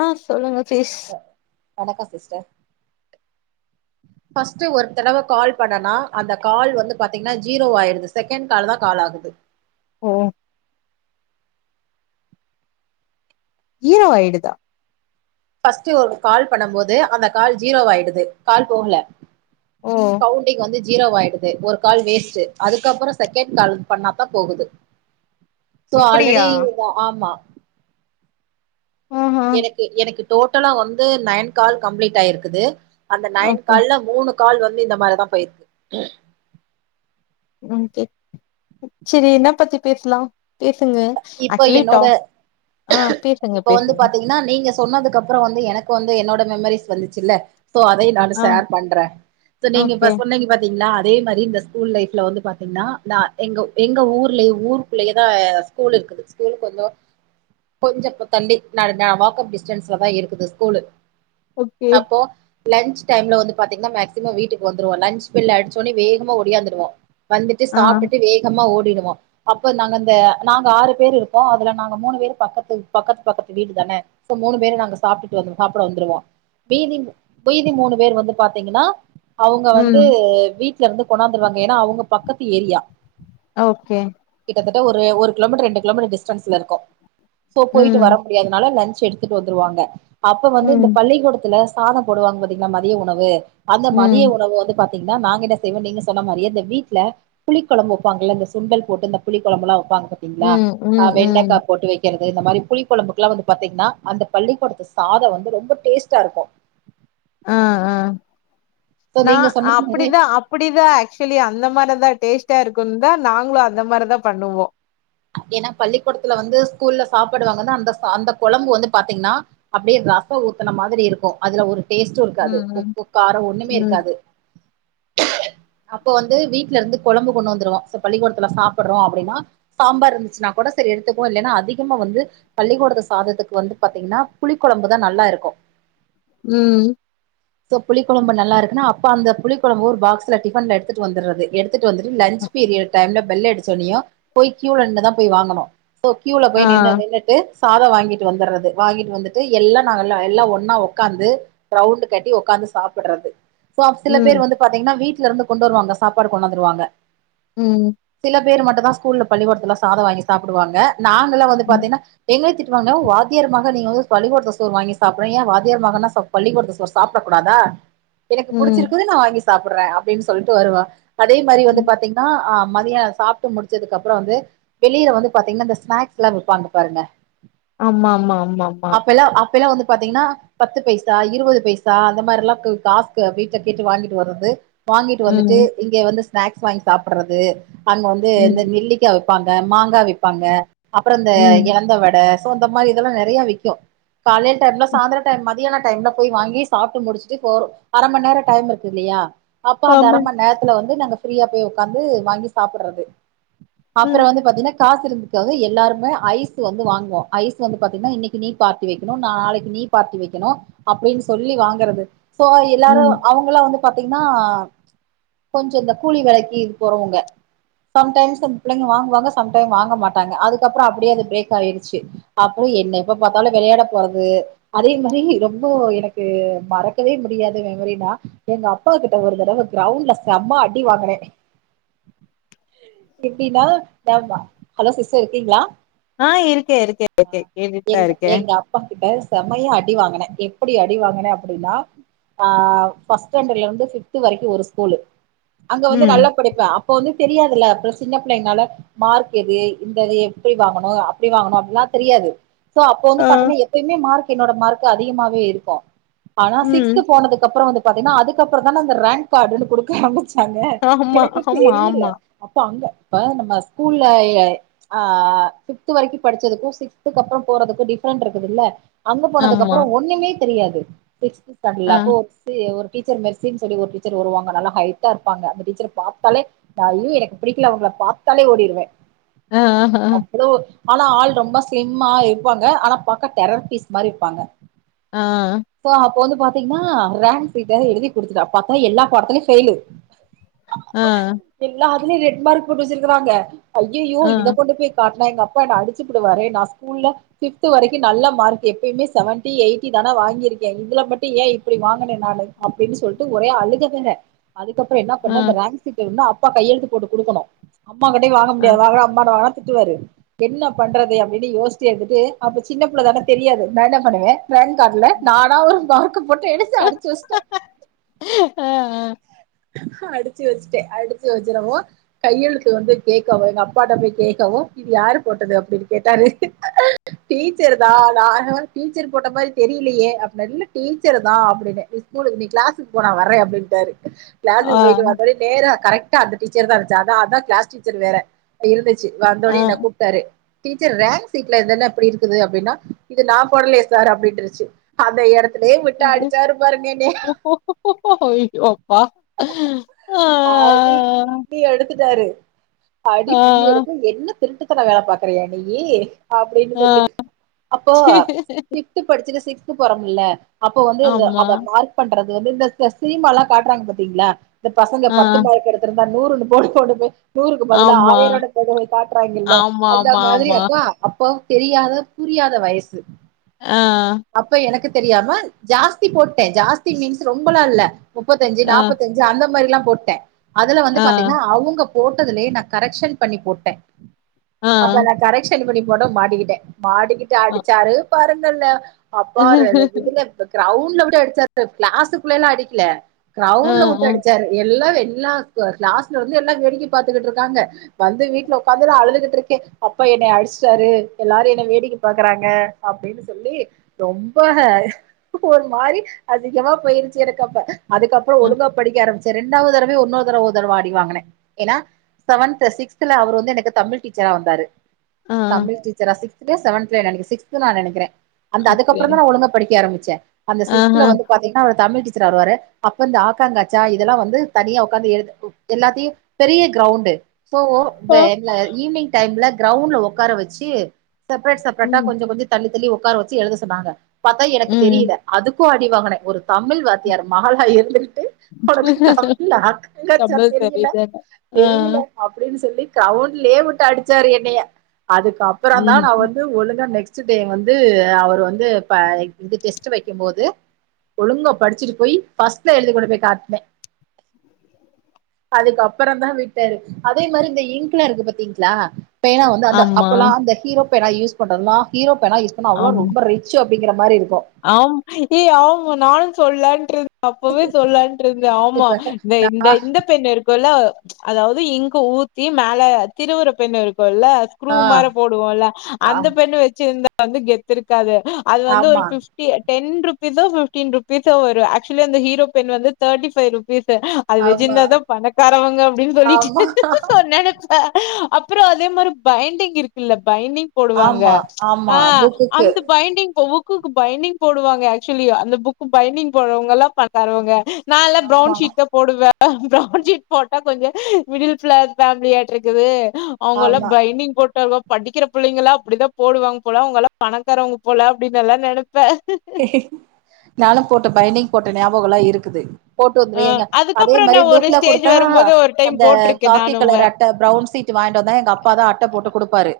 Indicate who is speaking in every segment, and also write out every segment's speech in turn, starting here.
Speaker 1: ஆஹ் சொல்லுங்க பீஸ்
Speaker 2: வணக்க sister first ஒரு தடவ கால் பண்ணனா அந்த கால் வந்து பாத்தீங்னா ஜீரோ ஆயிருது செகண்ட் கால் தா கால் ஆகு [unintelligible]
Speaker 1: ஓ ஜீரோ ஆயிடுதா
Speaker 2: ஃபஸ்ட் ஒரு கால் பண்ண போது அந்த கால் ஜீரோ ஆயிடுது கால் போகல
Speaker 1: ஓ
Speaker 2: கவுண்டிங் வந்து ஜீரோ ஆயிடுது ஒரு கால் வேஸ்டு அதுக்கப்பற செகண்ட் கால் பண்ணாதா போகுது சோ
Speaker 1: அப்படியா
Speaker 2: ஆல்ரெடி ஆமா
Speaker 1: ஆஹா
Speaker 2: எனக்கு எனக்கு டோட்டலா வந்து நைன் கால் கம்ப்ளீட் ஆயிருக்குது அந்த நைன்
Speaker 1: ஓகே
Speaker 2: கால்ல மூணு கால் வந்து இந்த மாரிதா போயிருக்கு
Speaker 1: ம் கே சேரி என்ன பத்தி பேசலா பேஸ் ங்க
Speaker 2: இப்ப
Speaker 1: ஆக்சுவலி டா
Speaker 2: என்னோட
Speaker 1: ஆ பேசுங்க
Speaker 2: இப்ப வந்து
Speaker 1: பேசுங்க
Speaker 2: பாத்தீங்னா நீங்க சொன்னதுக்கு அப்புற வந்து எனக்கு வந்து என்னோட மெமரிஸ் வந்துச்சுல்ல சோ அதை நானு
Speaker 1: ஆ
Speaker 2: ஷேர் பண்றே நீங்க
Speaker 1: ஓகே
Speaker 2: சொன்னீங்க பாத்தீங்களா அதே மாதிரி இந்த ஸ்கூல் லைஃப்ல வந்து பாத்தீங்னா நா எங்க எங்க ஊர்லய ஊருக்குள்ளயேதா ஸ்கூல் இருக்குது ஸ்கூலுகொஞ்சோ கொஞ்சம்ப்ப தள்ளி ந வாக்கப் டிஸ்டன்ஸ்லதா இருக்குது ஸ்கூலு
Speaker 1: ஓகே
Speaker 2: அப்போ லன்ச் டைம்ல வந்து பாத்தீங்னா மேக்சிமம் வீட்டுக்கு வந்துருவோ லன்ச் பெல் அடிச்சோனே வேகமா ஒடியாந்துடுவோ வந்துட்டு
Speaker 1: ஆ
Speaker 2: சாப்டுட்டு வேகமா ஓடிடுவோ அப்ப நாங்க அந்த நாங்க ஆறு பேர் இருக்கோ அதுல நாங்க மூணு பேரு பக்கத்து பக்கத்து பக்கத்து வீடு தானே சோ மூணு பேரு நாங்க சாப்டுட்டு சாப்பிட வந்துருவோ வீதி வீதி மூணு பேர் வந்து பாத்தீங்கனா அவுங்க வந்து
Speaker 1: ம்
Speaker 2: வீட்ல இருந்து கொண்ணாந்துறாங்க ஏனா அவுங்க பக்கத்து ஏரியா
Speaker 1: ஓகே
Speaker 2: ட்டதட்ட ஒரு ஒரு கிலோமீட்டர் ரெண்டு கிலோமீட்டர் டிஸ்டன்ஸ்ல இருக்கு சோ போயிட்டு
Speaker 1: ம்
Speaker 2: வர முடியாதுனால லஞ்ச் ச் எடுத்துட்டு வந்துருவாங்க அப்ப வந்து
Speaker 1: ம்
Speaker 2: இந்த பள்ளிக்கூடத்துல சாதம் போடுவாங்க பாத்தீங்கனா மதிய உணவு அந்த
Speaker 1: ம்
Speaker 2: மதிய உணவு வந்து பா திங்னா நாங்க என் செய்வோ நீங்க சொன்ன மாரியே இந்த வீட்ல புளி குழம்பு வப்பாங்ள இந்த சுண்டல் போட்டு இந்த புளிகொழம்புலா வப்பாங்க ங்களாஹ்
Speaker 1: ம்
Speaker 2: அ
Speaker 1: ம்
Speaker 2: வெண்டைக்கா
Speaker 1: ம்
Speaker 2: போட்டு வை றது இந்த மாரி புளி குழம்புக்குலா வந்து பாத்தீங்னா அந்த பள்ளிக்கூடத்து சாத வந்து ரொம்ப டேஸ்ட்டா இருக்கு
Speaker 1: ஆ ஆ
Speaker 2: சோ
Speaker 1: நா
Speaker 2: நீங்க சொன்ன மாரி
Speaker 1: அப்டிதா அப்டிதா ஆக்சுவலி அந்த மாரிதா டேஸ்ட் தா இருக்குந்தா நாங்ளு அந்த மாரிதா பண்ணுவோ
Speaker 2: ஏனா பள்ளிக்கூடத்துல வந்து ஸ்கூல்ல சாப்பிடுவாங்கன்னு அந்த அந்த குழம்பு வந்து பாத்தீங்னா அப்டே இரு ரசம் ஊத்துன மாதிரி இருக்கு அதுல ஒரு டேஸ்ட்டு இருக்காது
Speaker 1: ம்
Speaker 2: உப்பு காரம் ஒண்ணுமே
Speaker 1: ம்
Speaker 2: இருக்காது அப்ப வந்து வீட்ல இருந்து கொழம்பு கொண்டு வந்துருவோ சோ பள்ளிக்கூடத்துல சாப்டுறோ அப்டினா சாம்பார் இருந்துச்சுனா கோட சேரி எடுத்துக்குவோ இல்லேனா அதிகமா வந்து பள்ளிக்கூடத்து சாதத்துக்கு வந்து பாத்தீங்னா புளி கொழ் ம்புதா நல்லா இருக்கு
Speaker 1: ம்
Speaker 2: சோ புளி கொழம்பு நல்லா இருக்குனா அப்ப அந்த புளி கொழம்பு ஒரு பாக்ஸ்ல டிஃபன்ல எடுத்துட்டு வந்தறது எடு ட்டு வந்துட்டு லஞ்
Speaker 1: ம்
Speaker 2: பீரியட் டைம்ல பெல் அடுச்சோனியோ போய் க்யூல நிண்ணு தா போய் வாங்கணு சோ கியூல போயி
Speaker 1: ஆ
Speaker 2: நின்னு நின்னுட்டு சாதம் வாங்கிட்டு வந்துடுறது வாங்கிட்டு வந்துட்டு எல்லா நா எல்லா ஒன்னா ஒக்காந்து ரவுண்டு கட்டி ஒக்கா ந்து சாப்டுறது [unintelligible] சில
Speaker 1: ம்
Speaker 2: பேர் வந்து பாத்தீங்னா வீட்ல இருந்து கொண்டு வருவாங்க சாப்பாடு கொண்டாந்துருவாங்க
Speaker 1: ம்
Speaker 2: பேர் மட்டுதா ஸ்கூல்ல பள்ளிக்கூடத்தில சாதம் வாங்கி சாப்டுவாங்க நாங்களா வந்து
Speaker 1: ம்
Speaker 2: பாத்தீங்னா எங்கள திட் வாங்க வாத்தியாருமக நீங்க [unintelligible] பள்ளிகூடத்து சோற் வாங்கி சாப்டுறீங்க வாத்தியார் மகனா ச பள்ளிக்கூடத்து சோற் சாப்டக் கூடாதா எனக்கு
Speaker 1: ம்
Speaker 2: புடிச்சிருக்குது நா வாங்கி சாப்புற்ற அப்டின் சொல்ட்டு வருவா அதே மாதிரி வந்து
Speaker 1: ம்
Speaker 2: பாத்தீங்கன்னா அ மதியான சாப்ட்டு முடிச்சதுக்கு அப்புறோ வந்து வெளில வந்து பாத்தீங்கன்னா இந்த ஸ்நாக்ஸ்ல்லா விப்பாங்க பாருங்க
Speaker 1: ஆமா ஆமா ஆமா ஆமா
Speaker 2: இப்பயெல்லா வந்து பாத்தீங்ன்னா பத்து பைசா இருவது பைசா அந்த மாரில்லா காசு வீட்ல கேட்டு வாங்கிட்டு வர்ரது வாங்கிட்டு வந்துட்டு
Speaker 1: ம்
Speaker 2: இங்க வந்து ஸ்னேக்ஸ் வாங்கி சாப்புற்றது அங்க வந்து இந்த
Speaker 1: ம்
Speaker 2: நெல்லிக் க விப்பாங்க மாங்கா விப்பாங்க அப்புறோ இந்த
Speaker 1: ம்
Speaker 2: எலந்த வட சோ இந்த மாரி இதெல்லா நெறைய விக்கோ காலைல டைம்ல சாந்தர டைம் மத்தியான டைம்ல போய் வாங்கி சாப்டு முடிச்சிட்டு போறோ அர மண் நேரோ டைம் இருக்குல்லியா அப்ப அந்த அர
Speaker 1: ஆமா.
Speaker 2: மண் நேரத்துல வந்து நாங்க ஃப்ரீயா போய் உக்காந்து வாங்கி சாப்பட்றது அப்புறோ
Speaker 1: ம்
Speaker 2: வந்து பாத்தீன்னா காசு இருந்துக்காக எல்லாருமே ஐஸ்ஸு வந்து வாங்குவோ ஐஸ்ஸு வந்து பாத்தீங்கன்ன இன்னிக்கி நீ பார்ட்டி வெக்கணு நாளைக்கு நீ நீ பார்டி வெக்கணு அப்டின் சொல்லி வாங்கறது சோ எல்லாரு
Speaker 1: ம்.
Speaker 2: அவங்களா வந்து பாத்தீங்ன்னா கொஞ்சோ இந்த கூலி வேலைக்கி போறவுங்க சம்டைம்ஸ் வந் பிள்ளைங்க வாங்குவாங்க சம்டைம் வாங்க மாட்டாங்க அதுக்கப்புறோ அப்டியே அது பிரேக் ஆயிறுச்சி அப்புறோ என்ன எப்ப பாத்தாலு வேல் விளையாடபோறது அதே மாரி ரொம்ப எனக்கு மறக்கவே முடியாத மெமரினா எங் க அப்பா கிட்ட ஒரு தடவ கிரவுண்ட்ல செம அடி வாங்கனே எப்டின்னா தமா ஹலோ சிஸ்டர் இருக்கீங்களா
Speaker 1: ஆ இருக்கேன் இருக்கேன்
Speaker 2: அ
Speaker 1: இருக்கேன். கேட்டுட்டு தான்
Speaker 2: எங்
Speaker 1: இருக்கேன்.
Speaker 2: எங்க அப்பங்கிட்ட செமயா அடிவாங்கனே எப்டி அடிவாங்கனே அப்டின்னா ஆ ஃபஸ்ட்டேண்டர்ல்லருந்து ஃபிஃப்து வெரைக்கு ஒரு ஸ்கூலு அங்க வந்து
Speaker 1: ம்.
Speaker 2: நல்லா படிப்பே அப்ப வந்து தெரியாதுல்ல பிளஸ் சின்ன பிள்ளைனால மார்க் எது இந்த இது எப்டி வாங்கணு அப்டி வாங்கணு அப்ல்லா தெரியாது சோ அப்போ
Speaker 1: ஆ.
Speaker 2: வந்து பாத்தீங்கன்னா எப்பயுமே மார்க் என்னோட மார்க் அதிகமாவே இருக்கு ஆனா
Speaker 1: ம்.
Speaker 2: சிக்ஸ்த் போனதுக்கப்புறோ வந்து பாத்தீங்கன்னா அதுக்கப்புறோதா அந்த ரேங்க்காடுன்னு கொடுக்க ஆரம்பிச் சாங்க
Speaker 1: ஆமா
Speaker 2: எனக்கு
Speaker 1: ஆமா
Speaker 2: தெரியில
Speaker 1: ஆமா
Speaker 2: அப்போ அங்க இப்போ நம்ம ஸ்கூல்ல எ அ ஃபிஃப்து வொரைக்கு படிச்சதுக்கு சிக்ஸ்துக்கு அப்புறோ போறதுக்கு டி ஃப்ரெண்ட்ருக்குதுல்ல அங்க போனதுக்கு
Speaker 1: ஆமா.
Speaker 2: அப்புறோ ஒண்ணுமே தெரியாது ஃபிஃப்து
Speaker 1: ஆ.
Speaker 2: ஸ்டேண்டல்ல அப்போ சி ஒரு டீச்சர் மெர்சி சொல்லி ஒரு டீச்சர் வருவாங்க நல்லா ஹய்டாருப்பாங்க அந்த டீச்சர பாத்தாலே அல்லி எனக்கு பிடிக் இல்ல அவுங்கள பாத்தாலே ஓடிறுவே
Speaker 1: அ ஆஹா
Speaker 2: ஆனா ஆள் ரொம்ப ஸ்லிம்மா இருப்பாங்க ஆனா பாக்க டெரர் பீஸ் மாரி இருப்பாங்க
Speaker 1: ஆ
Speaker 2: பாத்தீங்ன்னா ரேங்க் சீட்‌ வேற எழுதி கொடுத்துட்டா பாத்தா எல்லா பாடத்திலு ஃபெயிலு
Speaker 1: அ
Speaker 2: உள்ளே ரெட்மார்க் போட்டு வெச்சிருக்குறாங்க ஐயெய்யோ இத கொண்டு போய் காட் இல்ல எங்க அப்பா அடிச்சிபுடுவாரே நா ஸ்கூல்ல ஃபிஃப்து வெரைக்கு நல்ல மார்க்கு எப்பயுமே செவன்டி எயிட்டி தான வாங்கியிருக்கே இதுல மட்டு ஏ இப்டி வாங்குனே நானு அப்டின் சொல்ட்டு ஒரே அழுக வேற அதுக்கப்புறோ என்னா
Speaker 1: ஆ.
Speaker 2: பண்ண அந்த ரேங்க் சீட்ட வந்து அப்பா கையெழத்து போட்டு குடுக்கனு அம்மா கிட்டயு வாங்க
Speaker 1: ஆ.
Speaker 2: முடியாது வாங்கனா அம்மான்ட வாங்கனா திட்டுவாரு என்ன பண்றது அப்டின்னு யோஸ்சி எடுத்துட்டு அப்ப சின்ன பிள்ளதான தெரியாது நா என்ன பண்ணுவே ரேங்காடுல நானா ஒரு மார்க்க போட்டு எடுத்து அடிச்சி வெஸ்ட்டே
Speaker 1: ஆ. ஆ.
Speaker 2: அடிச்சி வெச்சிட்டே அடிச்சி வெச்சிடவோ கையளுத்து வந்து கேட்கவு‌ எங்க அப்பாட்ட போய் கேட்கவு இது யாரு போட்டது அப்டின்னு கேட்டாரு டீச்சருதா நா டீச்சர் போட்ட மாரித் தெரியலியே அப்டின்னர் இல்ல டீச்சரு தா அப்படின்னே நீ ஸ்கூலுக்கு நீ கிளாசுக்கு போ நா வரே அப்டின்டாரு கிளாசுக்கு போயிட்டு வந்தோனே நேரா கரெக்ட்டா அந்த டீச்சரு‌ தா இருந்ச்சா அத அதா கிளாஸ் டீச்சரு வேற‌ இருந்துச் சா
Speaker 1: ஆ. ஆ.
Speaker 2: வந்தோடனே என்ன கூப்டாரு டீச்சர் ரேங் சீட்லதான அப்டி இருக்குத அப்டின்னா இது நா போடலையே சார் அப்டின்ருச்சி அந்த எடத் அப்லே
Speaker 1: ஆ.
Speaker 2: விட்டா அடிச்சாரு பாருங்கன்ன என்னைய
Speaker 1: ஐயோ அப்பா! ஆ.
Speaker 2: அடி பின்னி எடுத் துட்டாரு அடி
Speaker 1: ஆ.
Speaker 2: பின்னி எடுத்து என்ன திருட்டுத்தன வேல பாக்குறியா நீயி அப்டின்னு சொல்லி அப்போ ஃபிஃப்து படிச்சிட்டு சிக்ஸ்த்து போறம் ல அப்போ வந்து
Speaker 1: ஆமா.
Speaker 2: அத மார்க் பண்றது வந்து, இந்த ச சினிமா எல்லா காட்டுறாங்க பாத்தீங்களா இந்த பசங்க பத்து
Speaker 1: ஆ.
Speaker 2: மார்க்கு எடுத்தத்துருந்தா நூறுன்னு போட்டு போட்றது நூறுக்கு பதிலா
Speaker 1: ஆமா.
Speaker 2: ஆயிரோனு கொண்டு வந்து காட்டுறாங்கல்ல
Speaker 1: ஆமா,
Speaker 2: அந்த
Speaker 1: ஆமா,
Speaker 2: மாதிரி
Speaker 1: ஆமா.
Speaker 2: அக்கா அப்போ தெரியாத புரியாத வயசு
Speaker 1: ஆ,
Speaker 2: அப்ப எனக்கு தெரியாம ஜாஸ்தி போட்டே ஜாஸ்தி மீன்ஸ் ரொம்பலா இல்ல முப்பத்தஞ்சு
Speaker 1: ஆ,
Speaker 2: நாப் அந்த மாரில்லா போட்டே அதுல வந்து
Speaker 1: ஆ,
Speaker 2: பாத்தீன்னா அவங்க போட்டதுலயே நா கரெக்ஷன் பண்ணி போட்டே
Speaker 1: ஆ,
Speaker 2: அப்ப நா கரெக்ஷன் பண்ணி போன மாடிக்கிட்டே மாடிக்கிட்டு
Speaker 1: அ.
Speaker 2: அடிச்சாரு பாருங்கள்ல அப்பா ரெண்டு குடுங்கட்டு கிரவுண்ட்ல விட்டு அடிச்சாரு கிளாஸுக்குள்ள எல்லா அடிக்கில கிரவுண்
Speaker 1: ஆ,
Speaker 2: ட்லவிட்டு
Speaker 1: ஆ,
Speaker 2: அடிச்சாரு எல்லா வெ எல்லா ச கிளாஸ்ல இருந்து எல்லா வேடிக்கி பாத்துட்டு இருக்காங்க வந்து வீட்டுல உக்காந்து நா அழுதுகுட்டுருக்கே அப்ப என்னைய அடிச்ட்டாரு எல்லாரு என்ன வேடிக்க பாக்குறாங்க அப்டின்னு சொல்லி ரொம்ப ஒரு மாரி அசிங்கமா போயிருச்சு எனக்கப்ப அதுக்கப்புறோ
Speaker 1: அ,
Speaker 2: ஒழுங்கா படிக்க ஆரம்பிச்ச ரெண்டாவது தடவயு ஒன்னோரு தடவ ஒரு தடவ அடிவாங்குன்னே ஏன்னா செவன்த் சிக்ஸ்தல அவர் வந்து எனக்கு தமிழ் டீச்சரா வந்தாரு
Speaker 1: ஆ.
Speaker 2: தமிழ் டீச்சரா சிக்ச்துலயோ செவன்த்லயோ நனக்கே சிக்ஸ்து நா நெனைக்கிறே அந்த
Speaker 1: ஓகே.
Speaker 2: அதுக்கப்புறோ தா நா ஒழுங்க படிக்க ஆரம்பிச்சே அந்த
Speaker 1: ஆஹ.
Speaker 2: சிக்ஸ்துல வந்து பாத்தீங்கன்னா தமிழ் டீச்சரா வருவாரு அப்ப இந்த ஆக்காங்கா ச்சா இதெல்லா வந்து தனியா உக்காந்து எழுது எல்லாத்தையு பெரிய கிரவுண்டு சோ த
Speaker 1: அ.
Speaker 2: த ஈவினிங் டைம்ல கிரவுண்ட்ல ஒக்கார வெச்சு செப்ரேட் செப்ரேட்டா
Speaker 1: ம்,
Speaker 2: கொஞ்ச கொஞ்ச தள்ளி தள்ளி ஒக்கார வெச்சு எழுத சொன்னாங்க பாத்தா எனக்கு
Speaker 1: ம்.
Speaker 2: தெரியில அதுக் கு அடி வாங்குனே ஒரு தமிழ் வாத்தியார் மகளா இருந்துகுட்டு உனக்கு தமிழ் ஆகாங்கச்சா
Speaker 1: தமிழ்
Speaker 2: தெரியல
Speaker 1: தெரியுதுன்னு. ஆ.
Speaker 2: தெரியல அப்டின்னு சொல்லி கிரவுண்ட்லயே விட்டு அடிச்சாரு என்னைய அதுக்கு அப்புறோ தா நா
Speaker 1: ம்.
Speaker 2: வந்து ஒழுங்கா நெக்ஸ் ஸு டே வந்து அவரு வந்து பா இந்த டெஸ்ட்டு வைக்கும் போது ஒழுங்கா படிச்சுட்டு போய் ஃபஸ்ட்ல எழுதிக் கொண்டு போய் காட்டுனே அதுக்கு அப்புற தா விட்டாரு அதே மாரி இந்த இங்க்ல இருக்கு பாத்தீங்ளா பேனா வந்து அந்த
Speaker 1: ஆமா,
Speaker 2: அப்பல்லா அந்த ஹிரோ பேனா யூஸ் பண்றவங்களா ஹீரோ பேனா யூஸ் பண்ணா அவளா
Speaker 1: ஆமா.
Speaker 2: ரொம்ப ரிச்சு அப் குங்குற மாரி இருக்
Speaker 1: ஆம் ஏ ஆமா நானு சொல்லான்ட்ருந்த அப்பவே சொல்லான் ட்ருந்தே ஆமா
Speaker 2: இப்ப
Speaker 1: இந்த இந்த இந்த பெண் இருக்குல்ல அதாவது இங்க ஊத்தி மேல திருவுர பெண்ணு இரு குல்ல ஸ்க்ரூ மாரி
Speaker 2: ஆ
Speaker 1: போடுவோல்ல அந்த பெண்ணு வெச்சிருந்தா வந்து கெத்து இருக்காது அது வந்து ஒரு
Speaker 2: ஆமா
Speaker 1: ஃபிஃப் டி டென் ருபீசோ ஃபிஃப்டீன் ரூபீசோ வரு ஆக்சுவலி அந்த ஹீரோ பென் வந்து தேர்டி ஃபைரு பீஸு அது
Speaker 2: ஆமா
Speaker 1: வெசிருந்தாதா பணக்காரவங்க அப்டின்னு
Speaker 2: ஆமா
Speaker 1: சொல்லிட்டு சொன்னே வெச்சுக்கொ அப்புறோ அதே மாரி பைண்டிங் இருக்குல்ல பைண்டிங் போடுவாங்க
Speaker 2: ஆமா ஆமா
Speaker 1: ஆ
Speaker 2: புக்குக்கு
Speaker 1: அந்த பைண்டிங் போ உக்குக்கு பைண்டிங் போடுவாங்க ஆக்சுவலி அந்த புக்கு பைண்டிங் போடுறவங்கல்லா பணக்காரவங்க நா எல்லா பிரவுன்
Speaker 2: ஆமா
Speaker 1: ஷீட் தா போடுவே ப்ரவுன் ஷீட் போட்டா கொஞ்ச மிடில் கிளாஸ் ஃபேமிலி ஆட்ருக்குது அவங்க எல்லா பைண்டிங் போட்டாலோ படிக்கிற பிள்ளைங்கள்லா அப்டிதா போடுவாங்க போல அவங்கல்லா பணக்காரவங்க போல அப்டின்னு எல்லா நெனப்
Speaker 2: நானு போட்ட பைண்டிங் போட்ட ஞாபகொல்லா இருக்குது போட்டு
Speaker 1: அ
Speaker 2: வந்திருக்கீங்க அதே
Speaker 1: அதுக்கப்றோ நா
Speaker 2: மாரி
Speaker 1: ஒரு
Speaker 2: புக்ல
Speaker 1: ஸ்டேஜ்
Speaker 2: கொடுத்தா
Speaker 1: வரும்போது ஒரு டைம்
Speaker 2: அந்த
Speaker 1: போட்ருக்கே
Speaker 2: காக்கி
Speaker 1: நானுமே
Speaker 2: கலர் அட்ட ப்ரவுன் ஷீட் வ வாங்கிட்டு வந்தா எங்க அப்பா தா அட்ட போட்டு கொடுப்பாரு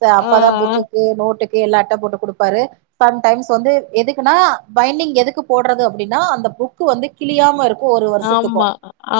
Speaker 2: சோ
Speaker 1: ஆ
Speaker 2: அப்ப தா புக்குக்கு நோட்டுக்கு எல்லா அட்ட போட்டு கொடுப்பாரு சம் டைம்ஸ் வந்து எதுக்குன்னா பைண்டிங் எதுக்கு போட்றது அப்டின்னா அந்த புக்கு வந்து கிளியாம இருக் கு ஒரு வருஷத்துக்கு
Speaker 1: ஆமா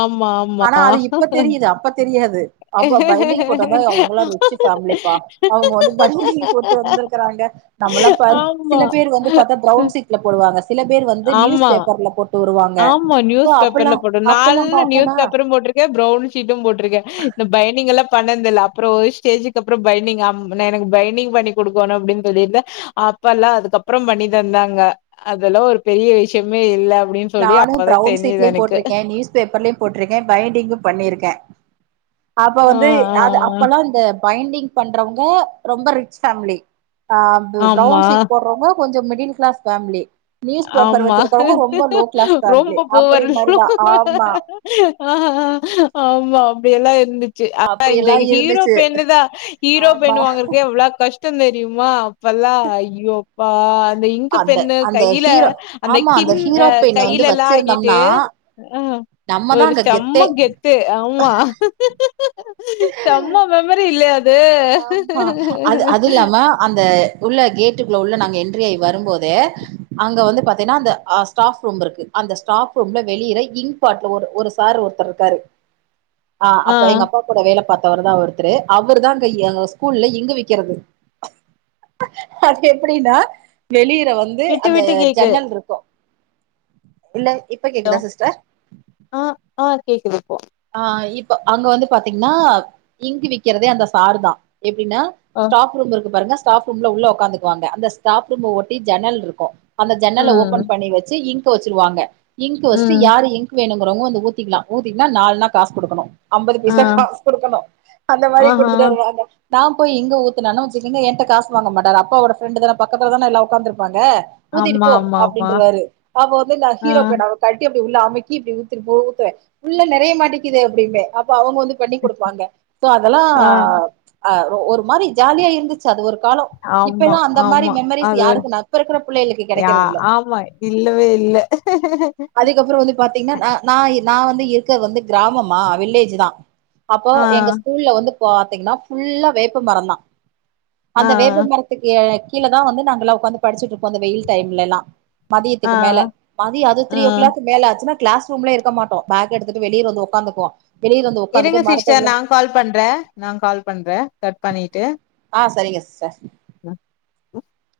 Speaker 1: ஆமா
Speaker 2: ஆனா அது இப்ப
Speaker 1: ஆமா
Speaker 2: தெரியுது அப்ப தெரியா து அப்ப பைண்டிங் போட்ட தா அவங்கள்லா ரிச்சு ஃபேம்லிபா அவங்க வந்து பைண்டிங் போட்டு வந்திருக்காங் க நம்மளா பா
Speaker 1: ஆமா.
Speaker 2: சில பேர் வந்து பத்தா பிரவுன் சீட்ல போடுவாங்க சில பேர் வந்து நியூஸ்
Speaker 1: ஆமா.
Speaker 2: பேப்பர்ல போட்டு வருவாங்க
Speaker 1: ஆமா
Speaker 2: சோ
Speaker 1: நியூஸ்
Speaker 2: அப்பல்லா
Speaker 1: பேப்பர்ல போடும்
Speaker 2: அப்பல்லா
Speaker 1: நாலு நியூஸ்
Speaker 2: பாத்தோனா
Speaker 1: பேப்பரும் போட்டிருக்கே பிரவுன் ஷீட்டும் போட்டிருக்கே பைண்டிங்களா பண்ணந்தில்ல அப்புறம் ஒரு ஸ்டேஜக்கு அப்புறம் பண்டிங் எனக்கு பைண்டிங் பண்ணி கொடுக்கணும் அப்படின்னு சொல்லிட்டு அப் அப்பல்லாம் அதுக்கப்புறம் பண்ணி தந்தாங்க அதெல்லா ஒரு பெரிய விஷயமே இல்ல அப்படின்னு சொல்லி
Speaker 2: நானும்
Speaker 1: அப்பதான்
Speaker 2: பிரவுன்
Speaker 1: தெரிஞ்சது
Speaker 2: ஷீட்லயும்
Speaker 1: எனக்கு.
Speaker 2: போட்டிருக்கே நியூஸ் பேப்பர்லயும் போட்டிருக்கே பைண்டிங்கும் பண்ணியிருக்கே அப்ப
Speaker 1: ஆ,
Speaker 2: வந்து
Speaker 1: ஆ,
Speaker 2: அது
Speaker 1: ஆ.
Speaker 2: அப்பல்லாம் இந்த பைண்டிங் பண்றவங்க ரொம்ப ரிச் பேமிலி ஆ பிரவுன்
Speaker 1: ஆமா.
Speaker 2: சீட் போடுறவங்க கொஞ்சம் middle class family news paper
Speaker 1: ஆமா.
Speaker 2: வச்சிருக்கவங்க ரொம்ப லோ கிளாஸ் ஃபேமிலி
Speaker 1: ரொம்ப
Speaker 2: அப்படி
Speaker 1: பொர்
Speaker 2: மாரிதா ஆமா
Speaker 1: ஆமா அப்படிய எல்லா இருந்துச்சு அத இந்த
Speaker 2: அப்படியெல்லா
Speaker 1: ஹீரோ
Speaker 2: இருந்துச்சு
Speaker 1: பெண்ணு தா ஹீரோ
Speaker 2: ஆமா
Speaker 1: பெண்னு வாங்கறக்கு எவ்வளவு கஷ் தெரியுமா அப்பல்லா ஐயோப்பா அந்த இங்கு
Speaker 2: அந்த
Speaker 1: பெண்ணு
Speaker 2: அந்த
Speaker 1: கையில
Speaker 2: ஹீரோ
Speaker 1: அந்த
Speaker 2: ஆமா
Speaker 1: கிண்
Speaker 2: ஹீரோ பெண்ண
Speaker 1: கையில
Speaker 2: வந்து
Speaker 1: எல்லா ஆக்கிட்டு
Speaker 2: வச்சிருந்தோம்னா
Speaker 1: அ
Speaker 2: நம்மதா
Speaker 1: ஒரு
Speaker 2: அங்க
Speaker 1: செம்ம
Speaker 2: கெத்தே
Speaker 1: கெத்து ஆமா செம்ம மெமரி இல்லலைய அ
Speaker 2: அது அது இல்லாம அந்த உள்ள கேட்டு உள்ள நாங்க என்ட்ரி ஆகி வரும்போதெ அங்க வந்து பாத்தீங்கன்னா அந்த ஸ்டாப் ரூம் இருக்கு அந்த ஸ்டாப் ரூம் வெளியற இங் பாட்ல ஒரு ஒரு சார் ஒருத்தர் இருக்காரு ஆஹ்
Speaker 1: ஆ.
Speaker 2: அப்ப எங்க அப்பா கூட வேலை பார்த்தவர் தான் ஒருத்தரு அவர் தா அய்யோ ஸ்கூல்ல இங்க் விக்கிறது அது எப்படின்னா வெளிய வந்து
Speaker 1: விட்டு
Speaker 2: அந்த
Speaker 1: விட்டு கேக்குது.
Speaker 2: ஜன்னல் இருக்கு இல்ல இப்ப
Speaker 1: ஹலோ
Speaker 2: கேக்குதா சிஸ்டர்
Speaker 1: ஆ ஆ கேக்குது இப்போ
Speaker 2: ஆ இப்போ அங்க வந்து பாத்தீங்கன்னா இங்கு விக்கிறதே அந்த சாறு தா எப்படின்னா
Speaker 1: அ.
Speaker 2: ஸ்டாப் ரூம் இருக்கு பாருங்க ஸ்டாப் ரூம்ல உள்ள உட்காந்துக்குவாங்க அந்த ஸாப் ரூம் ஒட்டி ஜனல் இருக்கு அந்த ஜன்னல்ல
Speaker 1: ம்.
Speaker 2: ஓபன் பண்ணி வச்சு இங்க் வச்சுருவாங்க இங்க் வச்சு
Speaker 1: ம்.
Speaker 2: யரு இங்க் வேணு இங்க் வந்து ஊத்திக்கலா ஊத்திக்கா நாலநா காசுடுக்கணும் ஐம்பது
Speaker 1: ஆ
Speaker 2: பீசா காசு குடுக்கணும் அந்த மாரி
Speaker 1: ஆஹா
Speaker 2: குடுத்துட்டு வருவாங்க நான் போய் இங்க் ஊத்துனாலும் காச வாங்க மாட்டார் அப்பாவ ஒடா பிரண்ட் தான பக்கத்துன எல்ல உக்கா அங்க ஊதிட்டு
Speaker 1: ஆமா
Speaker 2: போ
Speaker 1: ஆமா ஆமா
Speaker 2: அப்படின்றவாரு அவ வந்து நான்
Speaker 1: ஆ
Speaker 2: ஹீரோ பேனவ கட்ட உள்ள அமைக்க இப்படி ஊ ஊத்துவேன் உள்ள நிறைய மாட்டேக்குது அப்படிபே அப்போ அவங்க வந்து பண்ணி கொடுப்பாங்க
Speaker 1: ஆ
Speaker 2: அதெல்லாம ஒரு மாரி ஜாலியா இருந்து அது ஒரு காலம்
Speaker 1: ஆமா
Speaker 2: இப்பல்லாம அந்த மாரி
Speaker 1: ஆமா
Speaker 2: மெமரிஸ்
Speaker 1: அது ஒரு
Speaker 2: யாருக்கு நப்ப இருக்கிற பிள்ளைகளுக்கு
Speaker 1: யா
Speaker 2: கிடைக்கிறதுல்ல
Speaker 1: ஆமா இல்லவே இல்ல
Speaker 2: அதுக்கப்புறம் வந்து பாத்தீங்கன்னா ந நான் நான் வந்து இருக்கிறது வந்து கிராமமா வில்லேஜ் தான் அப்போ
Speaker 1: ஆ
Speaker 2: எங்க ஸ்கூல்ல வந்து பாத்தீங்கன்னா புல்லா வேப்பு மரம் தான்
Speaker 1: ஆ
Speaker 2: அந்த வேப்பு மரத்துக்கு கீழ தான் வந்து நாங்கல்லா உட்காந்து படிச்சுட்டுயிப்போ அந்த வெயில் டைம்ல எல்லா
Speaker 1: ஆ
Speaker 2: மதியத்துக்கு மேல மதியம் அது த்ரீ ஓ
Speaker 1: ம்
Speaker 2: கிள் மேல ஆச்சுன்னா கிளாஸ் ரூம்ல இருக்க மாட்டோ பேக் எடுத்துட்டு வெளியே வந்தோ உகாந்துக்குவோ
Speaker 1: இருங்க சிஸ்டர் நான் கால் பண்றே நான் கால் பண்றேன் கட் பண்ணிட்டு ஆ
Speaker 2: [unintelligible]